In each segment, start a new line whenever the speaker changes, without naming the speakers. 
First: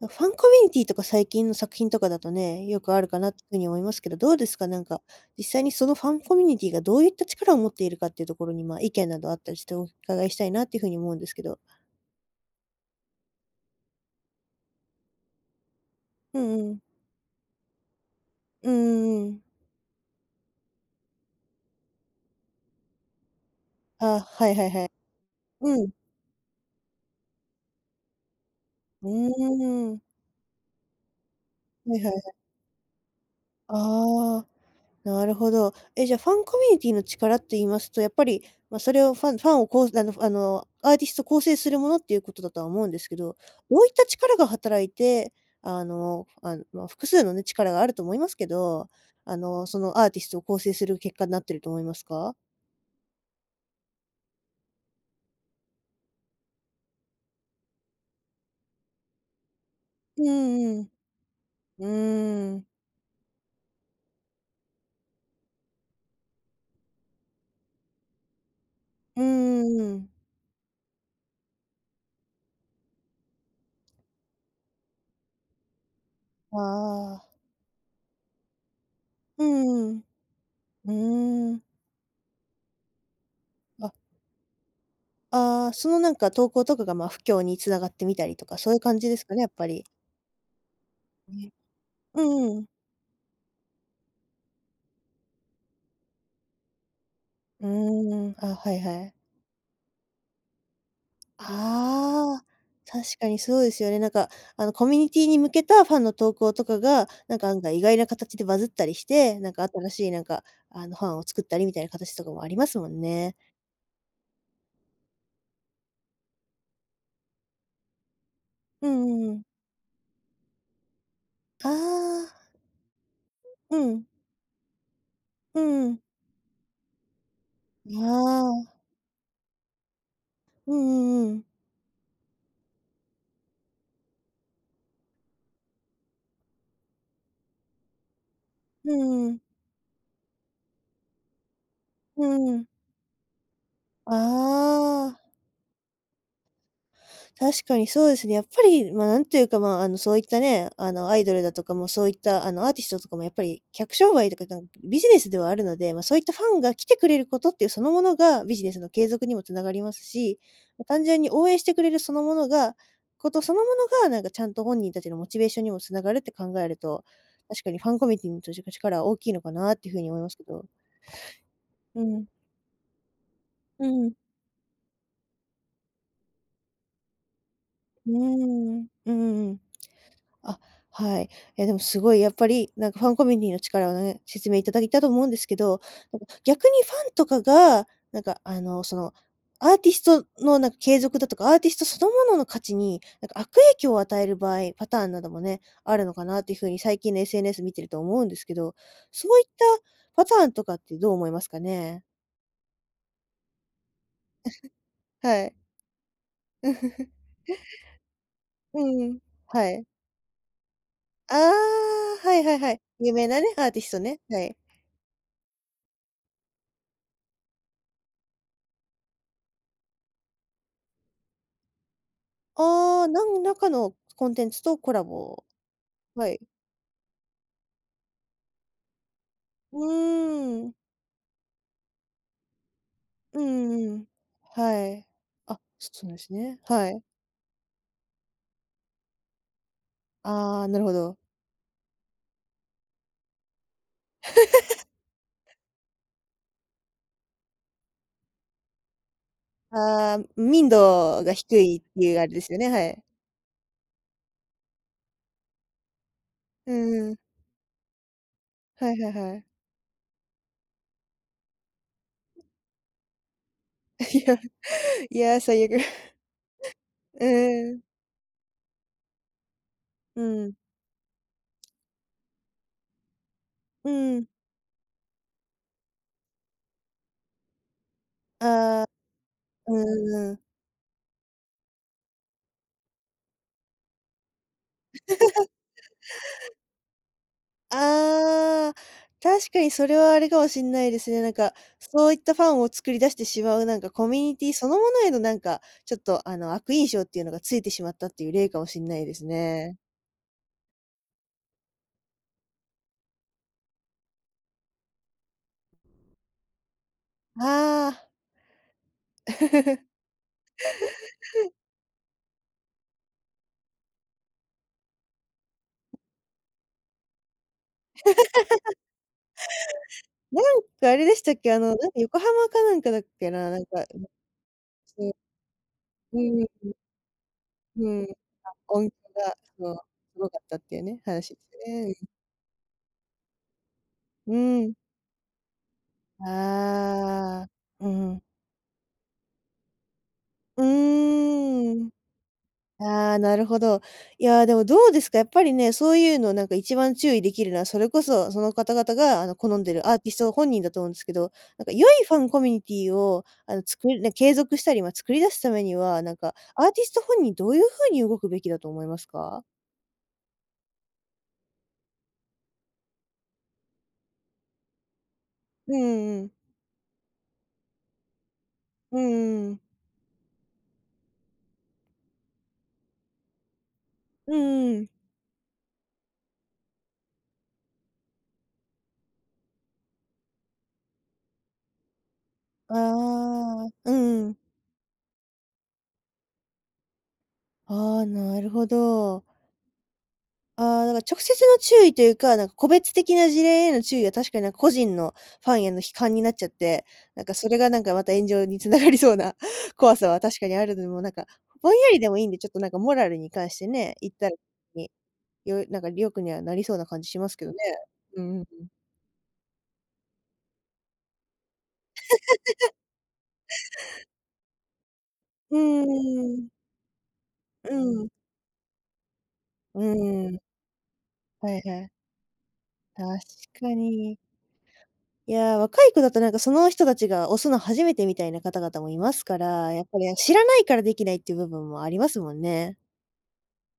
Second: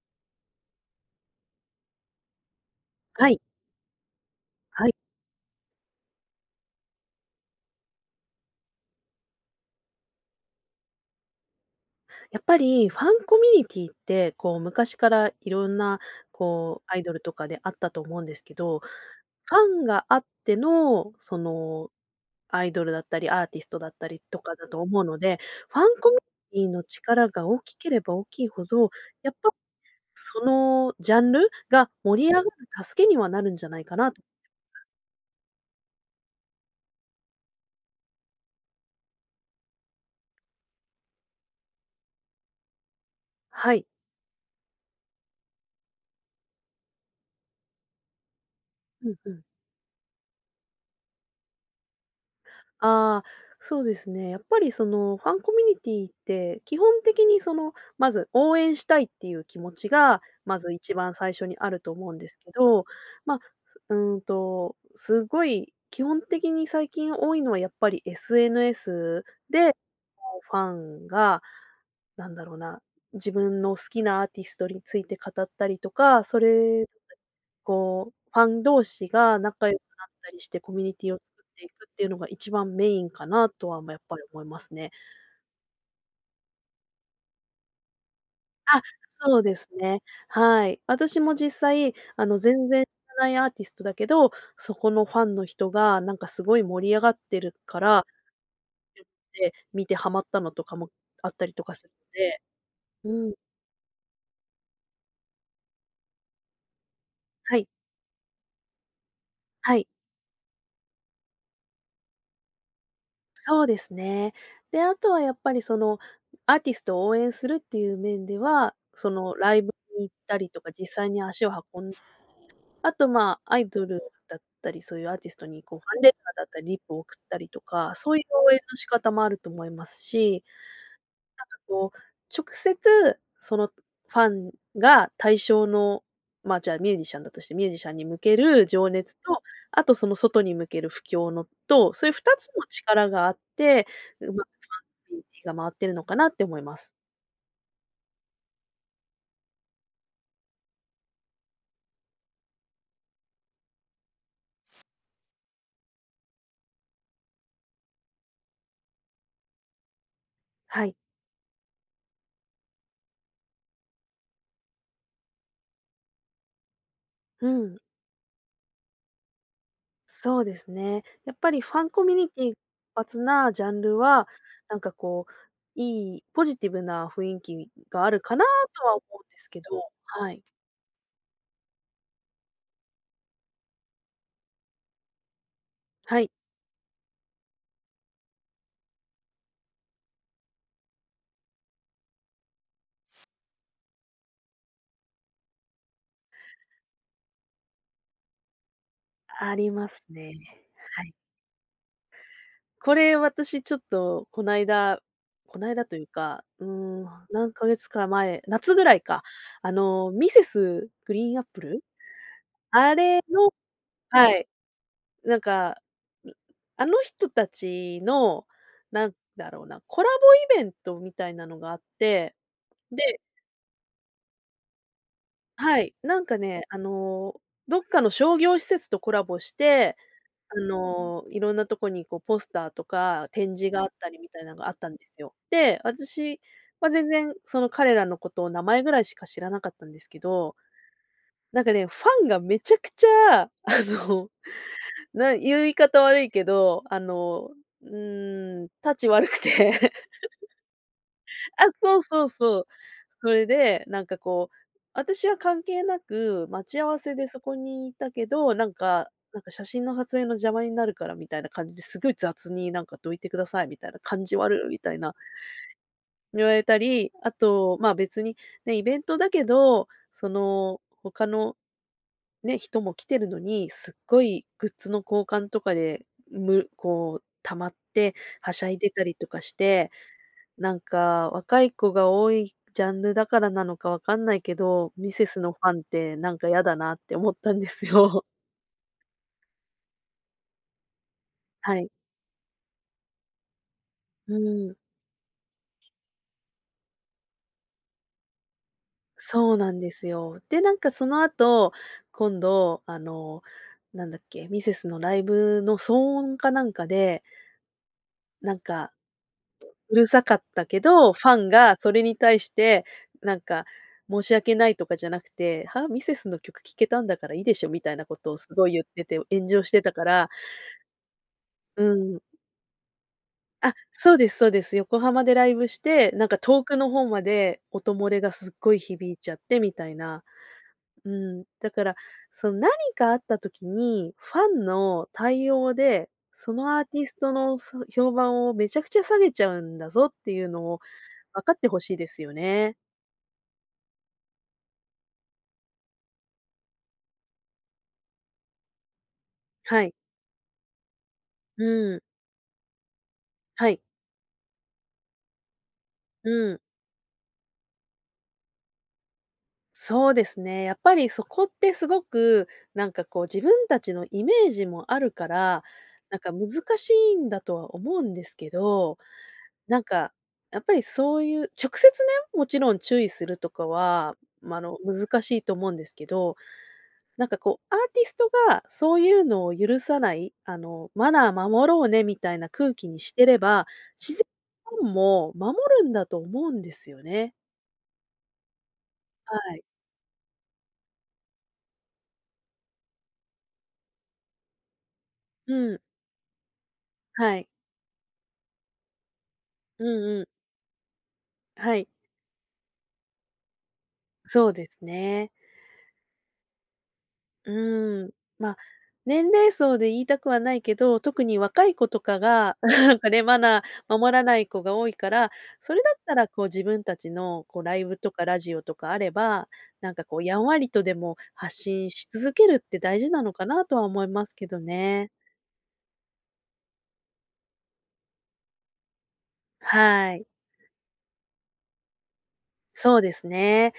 もう、ファンコミュニティーとか最近の作品とかだとね、よくあるか
は
な
い。
と風に思いますけど、どうですか、なん
はい。
か実際にそのファンコミュニティーがどういった力を持っているかっていうところに、まあ、意見などあったりしてお伺いしたいなていう風に思うんですけど。
やっぱり、ファンコミュニティーって、こう、昔から色んな、
うんうん。
こう、アイドルとかであったと思うんですけ
うん
ど、
うんうん。
ファンがあっての、その、アイドルだったり、アーティストだった
ああ、
りと
は
か
いは
だ
い
と
はい。
思うので、ファ
うん。
ンコミティーの力が大きければ大きいほど、
う
やっぱ、
ーん。
そのジャンルが
はいはいは
盛り
い。
上がる助けにはなるんじゃないかなと。
ああ、なるほど。え、じゃあ、ファンコミュニティーの力って言いますと、やっぱり、ま、それをファンファンを、こう、あのあの、アーティスト構成するものっていうことだとは思うんですけど、
は
ど
い。
ういった力が働いて、あの、あん、まあ、複数のね、力があると思いますけど、
うんう
あ
ん。
の、そのアーティストを構成する結果なってると思いますか？
ああ、そうですね。やっぱりその、ファンコミュニティーって、基本的に、その、まず応援したいっていう気持ち
う
が、まず
んうん
一番最初にある
う
と思うんです
ん。
け
うーん。
ど、ま、ふうーんと、すごい、基本的に最近多いのは、やっぱり
う
SNS
ん
で、
うんうん。
こう、ファンが、なんだろうな、自分の好きなアーティストについて語ったりとか、そ
あ
れ、
あ。
こう、ファン同士が
う
仲良く
んうん
なったりして、コミュ
う
ニティを作
ん。
っ
うーん。
ていくっていうのが一番メインかなとは、
あ。
まあ、やっぱり思いますね。
ああ、その、なんか、投稿とかが、まあ、布教に繋がってみたりとか、そういう
あ、
感じですか
そ
ね？
う
やっ
で
ぱ
す
り。
ね、はい。私
う
も
ん、
実際、
う
あの、
んう
全
ん。
然らないアーティストだけど、そこのファンの人が、なんか、すごい盛り上がってる
う
から、
ーん。あ、はいはい。
で、見てハマったのとかもあったりとかすで。
ああ、
う
確か
ーん。
にそうですよね。なんか、あの、コミュニティーに向けたファンの投稿とかが、なんか、
は
案
い。
外、意外な形でバズったりして、なんか、
はい。
新しい、なんか、あの、ハンを作ったりみたいな形とかもありますもんね。
そうですね。で、あとは、やっぱり、その、アーティストを応援するっていう面では、
うんう
そ
んう
の、
ん。
ライブに行ったりとか実際に足を
あ
運ん
あ。
あと、まあ、アイド
う
ル
ん。
だったり、そういうアーティスト
う
に、こう、
ん
フ
う
ァ
ん。
ンレターだった、リプを送ったりとか、
あ
そういう応援の
あ。
仕方もあると思いますし、
うんうんうん。
なんか、こう、直接、そのファンが対象のまあ、じゃあ、ミュージシャンだとして、ミュージシャンに向ける情
う
熱
んうん。
と、あと、その外に向ける布教のと、そういう
う
2つ
ー
の
ん。
力があって、うまく
あ
フ
あ。
ァン が回ってるのかなって思います。
確かにそうですね、やっぱり、まあ、なんていうか、まあ、あの、そういったね、あの、アイドルだとかも、そういった、あの、アーティストとかも、やっぱり客商売とかだんビジネスではあるので、まあ、そういったファンが来てくれることっていう、そのものがビジネスの継続にも繋がりますし、ま、
はい。
単純に応援してくれるそのものが事そのものが、なんか、ちゃんと本人たちのモチベーションにも繋がるって考えると、
う
確かに
ん。
ファンコミュニティーじょじか力は大きいのかなっていう風に思います
そ
け
うで
ど。
すね。やっぱり、ファン
う
コミ
ん。
ニティー発なジャン
う
ル
ん。
は、なんかこう、いい、ポジティブな雰囲気が
う
あ
ー
るかな
ん。う
と
ん
は思
う
うんで
ん
す
うん。
けど、はい。
あ、はい。いや、でも、すごい、やっぱり、なんか、ファンコミュニティーの力をね、説明いただいたと思うんですけど、なん
は
か、
い。
逆にファンとかが、なんか、あの、その、アーティストの、なんか、継続だとか、アーティストそのものの価値に、なんか、悪影響を与える場合、パターンなどもね、あるのかなっていう風に最近の SNS 見てると思うんですけど、そういっ
あ
た
ります
パ
ね、
ターンとかって
は
どう
い。
思いますかね？
これ、私、ちょっと、この 間
はい。
この間というか、うーん。何ヶ月か前夏
う
ぐらい
んうん。
か、
は
あ
い。
の、Mrs.
あ
GREEN APPLE？
あ、はいはいはい。有
あれ
名なね、
の
アーティストね、
は
は
い。
い。
なんか。うん、あの人たちの、なんだろうな、コラボイベントみたいなのがあって、
ああ、
で
何らかのコンテンツとコラボ
はい、なん
は
か
い。
ね、あの、どっかの商業施設とコラボし
う
て、あ
ーん。
の、いろんなとこに、こう、ポスターとか
うん
展示があっ
うんうん。
たりみたいなのがあっ
は
たん
い。
ですよ。
あ、
で、私
ね、は
は
い、うん。
全然その彼らのことを名前ぐらいしか知らなかったんですけど
ああ、なるほど。
なんかね、ファンがめちゃくちゃ、あの、な言い方悪いけど、あの、うーん、質悪くて。
ああ、民度が低
あ、
いっ
そ
て
う
いうあ
そ
れ
う
ですよ
そう、
ね。はい。
それで、なんか、こう、私は関係なく待
う
ち合わ
んう
せ
ん。
でそこにいたけど、なん
はいは
か
いは
な
い。
んか、写真のはつえいの邪魔になるからみたいな感じで、すごい雑に、なんか「どいてください」みたいな
い
「感
や、
じ悪」みたいな
いや、最悪。
言われたり、
うん。
あ
うんう
と、
ん。
まあ、別に、ね、イベントだけど、
う
そ
ーん。
の他のね、人も来てるのに、
う
すっ
ー
ご
ん。
いグッズの交換とかで、むこう、溜まってはしゃい
ああ。
でたりとかし
う
て、
んうんうん。
なんか、若い子が多いジャンルだからなのかわかんないけど、ミセス のファンって、なんか、やだなって思ったんですよ。
ああ、確かに、それはあれかもしんないですね。なんか、
はい。
そういったファンを作り出してしまう、なんか、コミュ
う
ニティそ
ーん。
のものへの、なんか、ちょっと、あの、悪印象っていうのがついてしまったという例かもしんないです
そうな
ね。
んですよ。で、なんか、その後、今度、あの、なんだっけ。ミセスのライブの騒音かなんかで
ああ。
なんか うるさかったけど、ファンがそれに対して、なんか、申し訳ないとかじゃなくて「はあ、ミセスの曲聴けたんだからいいでしょ」みたいなことをすごい 言ってて、炎上してたから。
なんか、あれでしたっけ？あの、なん
う
か、
ーん。
横浜かなんかだっけな、なん
あっ、
か。
そうですそうです。横
そう。
浜でライブして、
う
なんか、
んうん
遠
うん。
くの方まで、
う
音
ーん。
漏れがす
あ、
っごい
音
響 いち
が、
ゃって
そ
み
う、
たい
す
な。
ごかったっていうね、
う
話す
ーん、だか
ね。い
ら、
うん。
その、何かあった時に、
う
ファ
ー
ン
ん。
の対応で、そのアーティスト
ああ。
の、そ
うん
評
うん。
判をめちゃくちゃ下げちゃうんだぞっていうの
う
を、分かって
ー
ほ
ん。
しいですよね。
ああ、なるほど。いや、でも、どうですか、やっぱりね、そういうの、なんか、一番注意できるのは、それこそ、その方々が、あの、好んで
は
る
い。
アーティスト本人だと思うんすけど、な
う
んか良
ーん。
いファンコミュニティーを、あの、
はい。
作りね、継続したり、まあ、作り出すためには、なん
う
か、
ーん。
アーティスト本人どういう風に動くべきだと思いますか？
そうですね。やっぱりそこってすごく、なんかこう自分たちのイメージもあるから、
うんう
なん
んうん。
か難しいんだとは思うんですけど、
うん、ううん。
なんか、やっぱりそういう直接ね、もちろん注意するとかは、
うん
ま、
う
の、
んうん。
難しいと思うんですけど。なんかこう、アーティストがそういうのを許さない、あの「マナー守ろうね」みたいな空
あ
気にしてれ
ああ、
ば、
あ、う
しぜ、
んうん。
ファンも守るんだと思うんですよね。
ああ、なるほど。
はい。
ああ、だから直接の注意というか、なん個別的な事例への注意は、確かになんか個人の、ファ
う
ンへの
ん。
批判になっちゃって、なんか
はい。
それがなんかまた炎上に繋がりそうな
う
怖さは
んうん。
確かにあるのも、なんか、ぼ
は
ん
い。
やりでもいいんで、ちょっとなんかモラルに関してね、言ったら、
そうです
に、
ね。
よなんか良くにはなりそうな感じしますけ
う
どね。
ーん、
うんうんう
ま、
ん。
年齢層で言いたくはないけど、特に若い子とかが、なんかね、マナー守らない子が多いから、
う
それだったら、
ー
こう
ん。
自分たちの、こう、
う
ライブ
ん。
とかラジオとかあれば、
う
なんかこう、
ー
や
ん。
んわりとでも
は
発
いは
信
い。
し続けるって大事な
確
のかな
か
とは思い
に。
ますけどね。
いや、若い子だと、なんか、その人たちが推すの初めてみたいな方々もいますから、やっぱり、
は
あ、
い。
知らないからできないって部分もありますもんね。
そうですね、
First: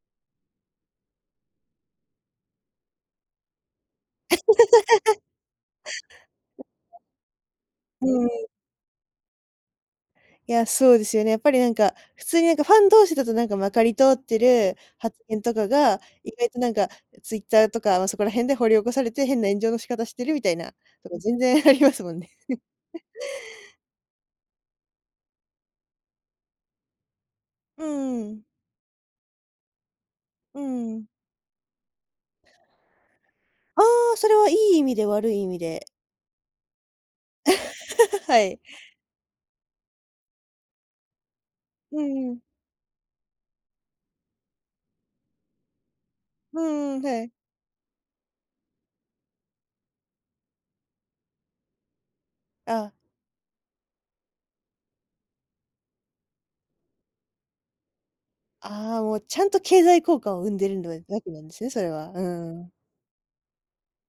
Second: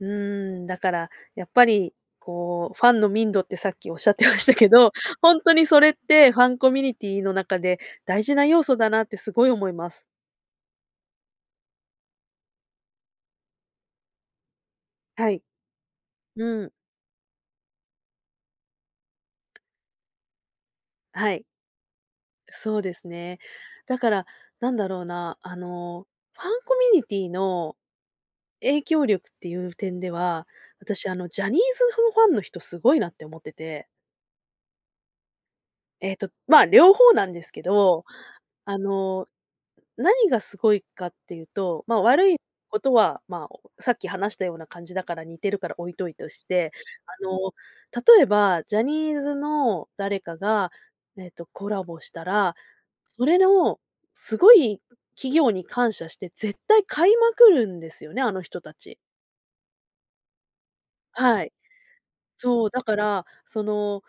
うーん、だからやっぱり、こう、ファンの民度ってさっきおっしゃってましたけど、ほんとにそれってファンコミュニティの中で
うん
大
う
事
ん。
な要素だなってすごい思います。
いや、そうですよね。やっぱりなんか、普通になんか、ファン同士だとなんかまかり通ってる発
は
言
い。
とかが、意外と
う
な
ん。
んか、え、ツイッターとか、ま、そこら辺で掘り起こされて変な炎上の仕方してるみたいなこと、
は
全
い。
然ありますもんね。
そうで すね。だから、なんだろうな、あの、ファンコミュニティの
うん、ううん。
影響力っていう点では、
うん、ううん。
私、あのジャニーズ、ふファンの人すごいなって思って
あ
て
あ、それはいい意味で？悪い意味で？
えっと、まあ、両方なんですけど、
はい。
あの、何がすごいかっていうと、
う
ま、
ん
悪
う
い
ん。
ことは、まあ、おさっき話したような感じだから似てるから置いといとし
う
て、
んうん、は
あ
い。
の、例えば、ジャニーズの誰かが、えっと、コラボしたら、
ああ。
それの、すごい企業に感謝して、絶対買いまくるんですよね、あの人たち。
ああ、もう、ちゃんと経済効果を生んでるんだ、え、額な
は
んで
い。
すね、それは、うんう
そう、
ん。
だから、その、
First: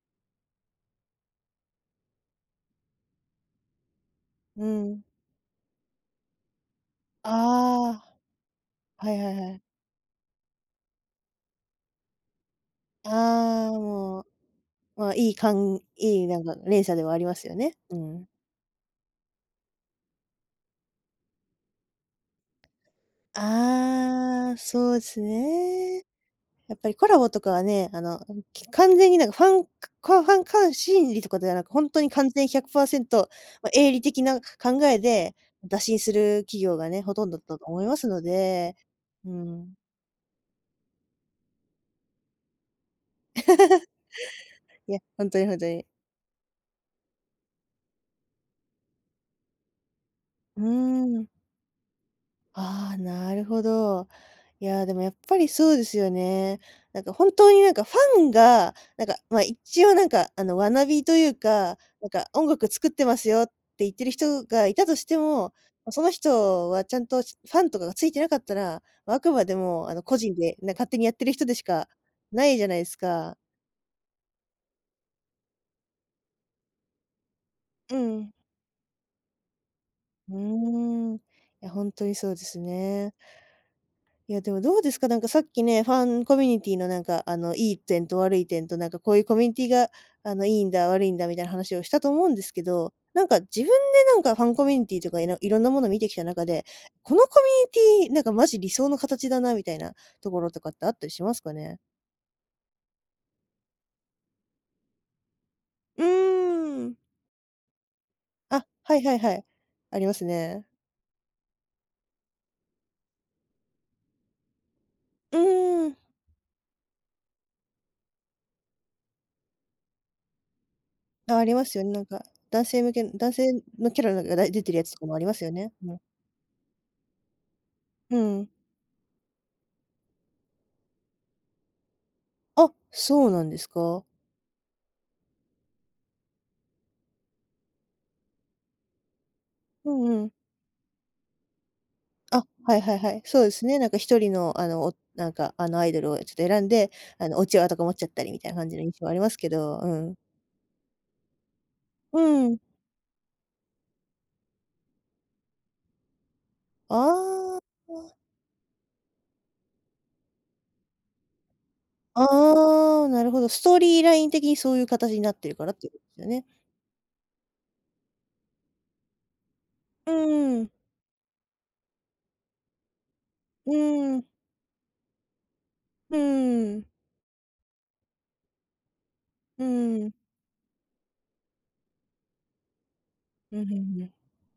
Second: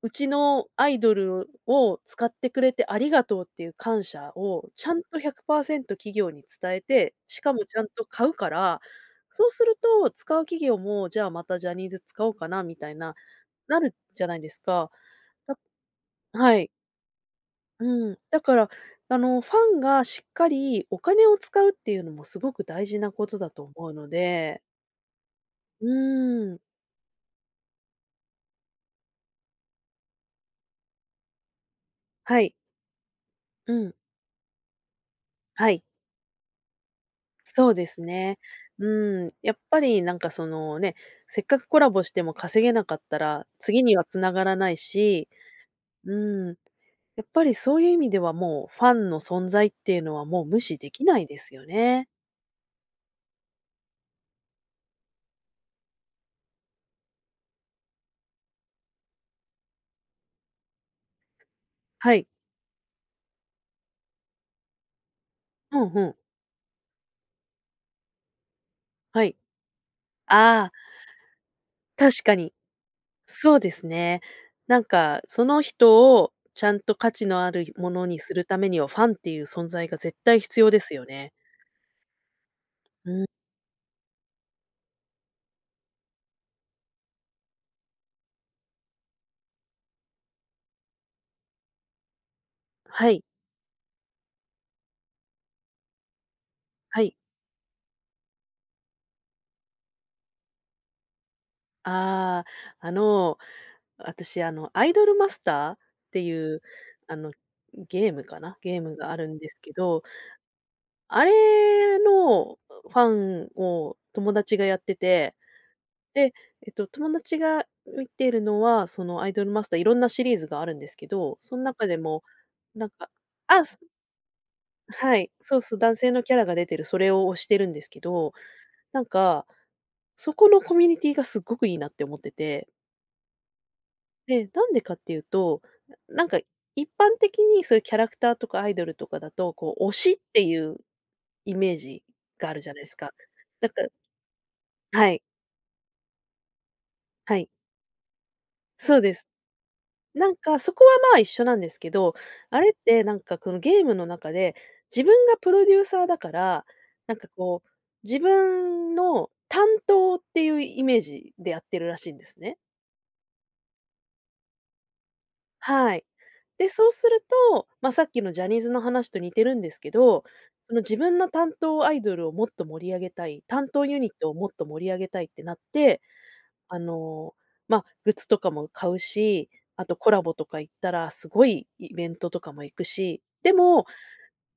うちのアイドルを使ってくれてありがとうっていう感謝
う
を、
ん
ち
う
ゃ
ん。
んと100%企業に伝えて、しかもちゃん
あ
と
あ。
買うから、
はいはい
そう
はい。
すると使う企業も、じゃあ、またジャニーズ使おうかなみたいな、
ああ、
なる
も
じ
う、
ゃないですか。
まあ、いい、か
だ
んいい、なんか
はい。
連鎖ではありますよね、う
うん、
ん。
だから、あの、ファンがしっかりお金を使うっていうのもすごく大事なことだと思うの
ああ、
で
そうす
う
ね。
ーん。
やっぱりコラボとかはね、あのあの、き完全になんか、ファンくコアファン、かん心理とかではなく、ほんとに完
は
全
い。
100%、ま、
う
営
ん。
利的な、か考えで、
は
打
い。
診する企業がね、ほとんどだと
そう
思い
で
ま
す
すの
ね。
で、
う
うー
ん、やっ
ん。
ぱりなんかその、ね、せっかくコラボしても稼げなかったら次 には繋がらない
いや、ほ
し、
んとにほんとに。
うーん、やっぱりそういう意味では、もう、ファンの存在っていうのはもう
う
無
ー
視できな
ん。
いですよね。
ああ、なるほど。いやでもやっぱりそうですよね。なんかほんとに何かファンがなんか、ま、一応なんかあの学びというか、なん
はい。
か音楽作ってますよって言ってる人がいたとしても、
ふん
そ
ふ
の
ん。
人はちゃんとファンとかがついていなかったら、あ
は
く
い。
までもあの個人で、
あ
な
あ。
んか勝手にやっている人でしか
確か
な
に。
いじゃないですか。
そうですね。なんかその人をちゃんと価値のあるも
う
のに
ん。
するためには、ファンっていう存在が絶
う
対必要ですよ
ーん、い
ね。
や、ほんとにそうです
う
ね。
ん。
いやでもどうですか、なんかさっきね、ファンコミュニティーのなんか、あの良い点と悪い点となんかこういうコミュニティーが、あの良いんだ、悪いんだみたいな話をしたと思うんですけど、
はい。
なんか自分でなんかファンコミュニティーとか、いの色んなものを見てきた中で、
はい。
このコミュニティーなんかマジ理想の形だなみたいなところとかってあったりしますかね？
ああ、あの、私あの、アイドルマスターっ
う
ていう、
ん。
あの、ゲームかな、
あ、
ゲー
は
ム
い
が
は
あ
い
る
は
ん
い。
ですけ
あ
ど。
りますね。
あれのファンを友達がやってて、
うーん。
で、えっと、友達が見てるのは、そのアイドルマスター色んなシリーズがあるんですけ
あ
ど、
あ、あり
そん
ますよ
中
ね、
で
なん
も、
か、男性
なん
向けの、
か
男性
あ、す、
のキャラが出てるやつとかも
は
あり
い、
ますよ
そう
ね、
そう、
う
男
ん。
性のキャラが出てる、それを推してるんですけ
う
ど、
ん。
なんか、そこのコミュニティーが凄くいいなって思ってて。
あ、そうなんですか？
で、なんでかっていうと、なんか一般的にそういうキャラクターとかアイドルとかだとこう
う
推しっ
んうん。
ていうイメージ
あっ、
があるじゃ
はい
ないで
は
す
いは
か。
い、そうです
だ
ね、
か
な
ら
んか1人のあのお
はい。
なんかあのアイドルをちょっと選んで、あの、
は
う
い。
ちわとか持っちゃったりみたいな感じの印
そう
象もあ
で
り
す。
ますけど、うん。
なんかそこはまあ一緒なんですけど、
うん。
あれってなんかこのゲームの中で、自分がプロデューサーだから、なんか
ああ、
こう、
あ。
自分の担当っていうイメージでやってるらしいんですね。
ああ、なるほど。ストーリーライン的にそういう形になってるからっていう
は
こと
い。
ですよね？
で、そうすると、まあさっきのジャニーズの話と似てるんですけ
う
ど、
ーん。
その自分の担当アイドルをもっと盛り上げたい、担
う
当ユニッ
ーん。
トをもっと盛り上げたいってなって、
うー
あ
ん。
のま、グッズとかも買うし、
う
あと
ー
コ
ん。
ラボとか行ったらすごいイベントとかも行くし、で
うんうん
も、
うん。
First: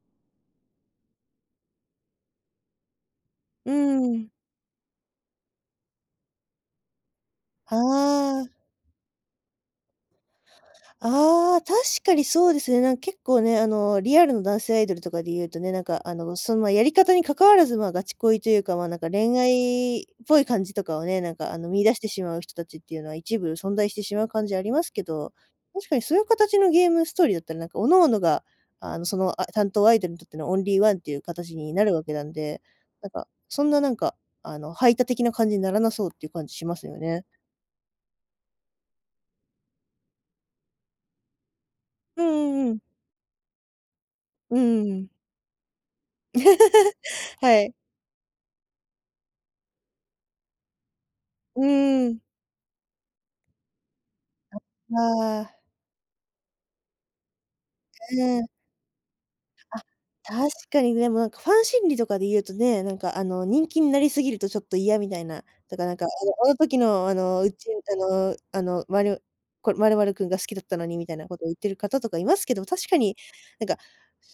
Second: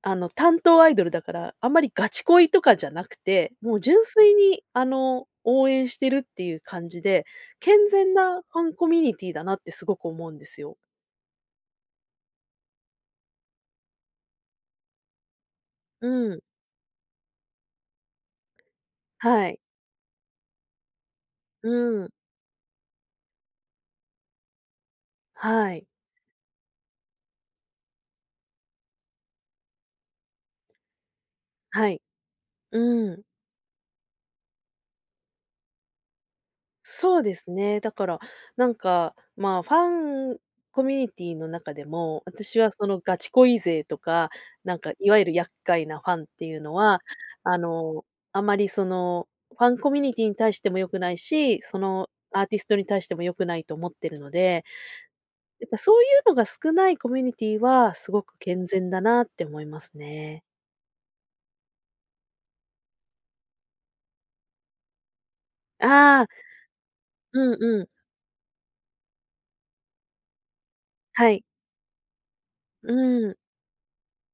あの担当アイドルだから、あんまりガチ恋とかじゃなくて、
うー
もう純
ん。
粋にあの応援してるっていう感じで、
あ
健全な
あ。
ファンコミュニティーだなってすごく思うんですよ。
ああ、確かにそうですね。なん結構ね、あのリアルの男性アイドルとかで言うとね、なんかあ
う
の
ん。
その、やり方に関わらずまあガチ恋というか、まあ何か恋
はい。
愛、っぽい感じとかをね、なんかあの見出
う
して
ん。
しまう人達っていうのは一部存在してしまう感じありますけど、
はい。
確かにそういう形のゲームストーリーだったらなんか各々が、あのその、あ、担当アイドルにとってのオンリーワンっていう形にな
は
る
い、
わけなんで、なん
うん。
か、そんななんかあの排他的な感じにならなそうっていう感じしますよ
そ
ね。
うですね、だから、なんか、まあファンコミュニティーの中で
う
も、
ん
私
うん
は
うん。
そのガチ恋勢とか、
う
なんか
ー
い
ん。
わゆる厄介なファンっていうのは、
は
あ
い。
の、あまりそのファンコミュニティーに対しても良くないし、
う
その
ん。
アーティストに対しても良くないと思ってるので。
ああ。
やっぱそういうのが少ないコミュニティーはすごく
うん。
健全だなって思い
あ、
ますね。
確かにでもなんかファン心理とかで言うとね、何かあの人気になりすぎるとちょっと嫌みたいな。だからなんか
ああ。
あの時の、あ
う
のう
ん
ち、
うん。
あのあの、まるこの、まるまる君が好きだったのにみたいな
は
こ
い。
とを言っている方とかいますけど、確
う
かに、
ん。
なんか、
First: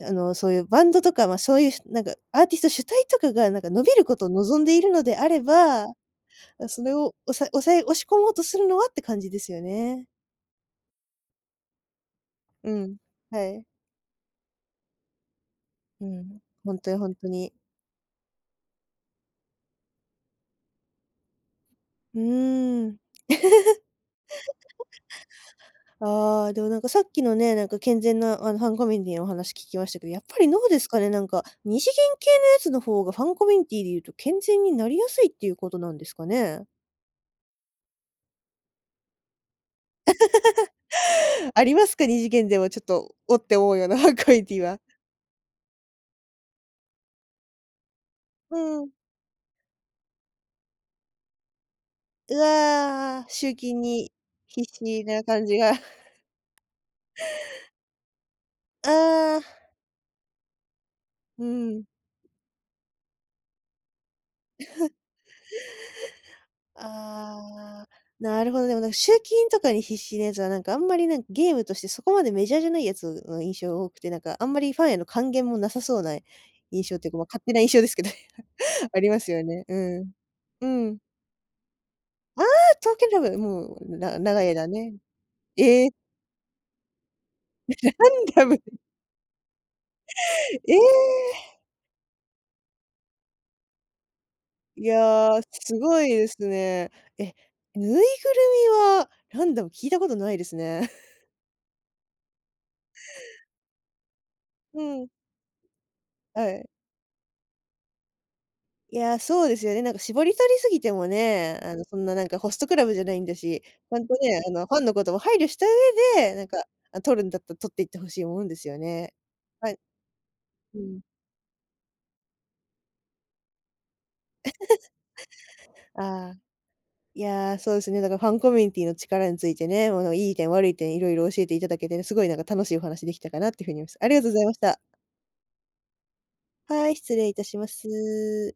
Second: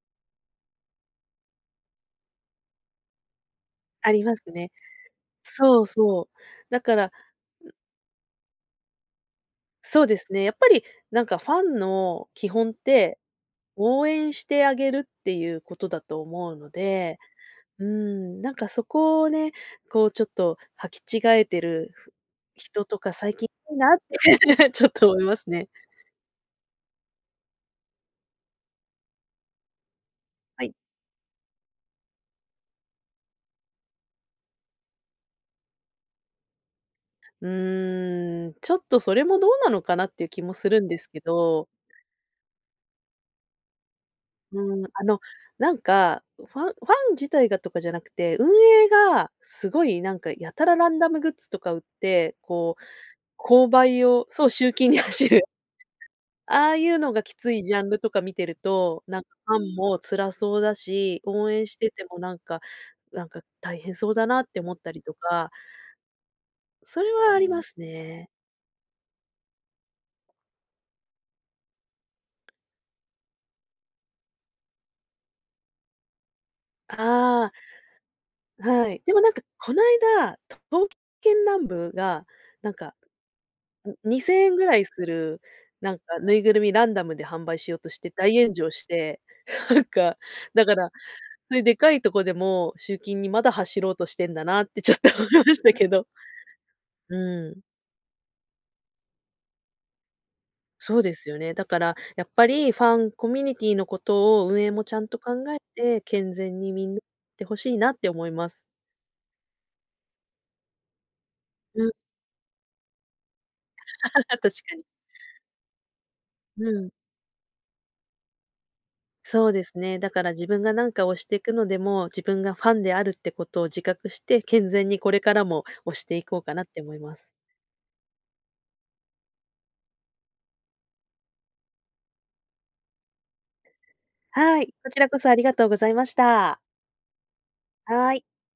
あの、そういうバンドとかまあそういう何かアーティスト主体とかが何か伸びる
あ
こ
り
とを
ます
望ん
ね。
でいるのであれ
そ
ば、
うそう。だ
それ
から
をおさ抑え押し込もうとするのはって感じですよ
そ
ね。
うですね。やっぱりなんかファンの基本
う
っ
ん、
て、
はい。
応援してあげるっていうことだ
う
と
ん、
思うの
ほんとにほん
で、
とに。
うーん、なんかそこをね、こうちょっとはき違えてる、
う
人
ーん。
とか最近いるなって ちょっ と思いますね。
ああ、でもなんかさっきのね、なんか健全なあのファンコミュニティーのお話聞きましたけど、やっぱりど
は
う
い。
ですかね、なんか、二次元系のやつの方がファンコミュニティーで言うと健全になりやすいっていうことなんですかね？
うーん、ちょっとそれもどうなのかなっていう気もするんですけ
あ
ど
りますか？2次元でも、ちょっと、「お！」って思うようなコミュニティ
う
ーは？
ん、あの、なんか、ファンファン自体がとかじゃなくて、運
うん。
営が、すごいなんか、やたらランダムグッズとか売って、
う
こう、
わ、ああ、集
購
金
買
に
をそう、
必
集金に
死な
走る。
感じが
ああゆうのがきついジャンルとか見てると、なんか
あ
フ
あ。
ァンも辛そうだし、
うー
応援し
ん。
ててもなんか、「なんか大変そうだな」って思った りとかそれはあります
ああ。
ね。
なるほど、でも、なんか集金とかに必死なやつは、なんかあんまり、なんかゲームとして、そこまでメジャーじゃないやつの印象多くて、なんかあんまりファンへの還元もなさそうな、印象ってか、ま、勝
ああ。
手な印象ですけど、え、
は
は、あ
い、
り
でも
ま
な
す
んか
よね。
こない
うん。
だ、
う
刀
ん。
剣乱舞が
ああ！
なん
刀
か、
剣乱舞、もう、
ん、
な
にせ
長
ん
い
えんぐ
間
らいす
ね。
る、
ええ！
なんかぬいぐるみ、ランダムで販売しようとして大
ララン
炎
ダム。
上して、なんかだ
え
から、
え！
そゆでかいとこでも、集金に、まだ、走ろうとしてんだなって、
い
ちょっと思
や、
いました
す
け
ご
ど。
いですね。
う
え、
ーん。
ぬいぐるみは、ランダム聞いたことないですね。
そうですよね。だから、やっぱりファンコミュニティーのことを、運営
う
もちゃ
ん。
んと考えて、健
は
全
い。
に、みにってほしいなって思います。
いや、そうですよね。なんか絞り取りすぎてもね、あの、
う。
そんななんかホストクラブじゃないんだし。ちゃんと
確
ね、あの、フ
か
ァン
に。
のことを配慮した上で、なんか、
うん。
あ、取るんだった、取っていって欲しいもんですよね。
そうで
は
す
い。
ね、だから自分が
う
なん
ん。
か推してくのでも、自分がファンであるってことを自覚して、健全 にこれからも、推してい
あ
こ
あ。
うかなって思いま
い
す。
や、そうですね、だからファンコミュニティーの力についてね、も、の、いい点、悪い点、色々教えて頂けてね、凄いなんか楽しいお話できたかなって風に、お、す。ありがとございまし
はい、
た。
こちらこそありがとうございました。
はい、失礼いたしま
はい。
す。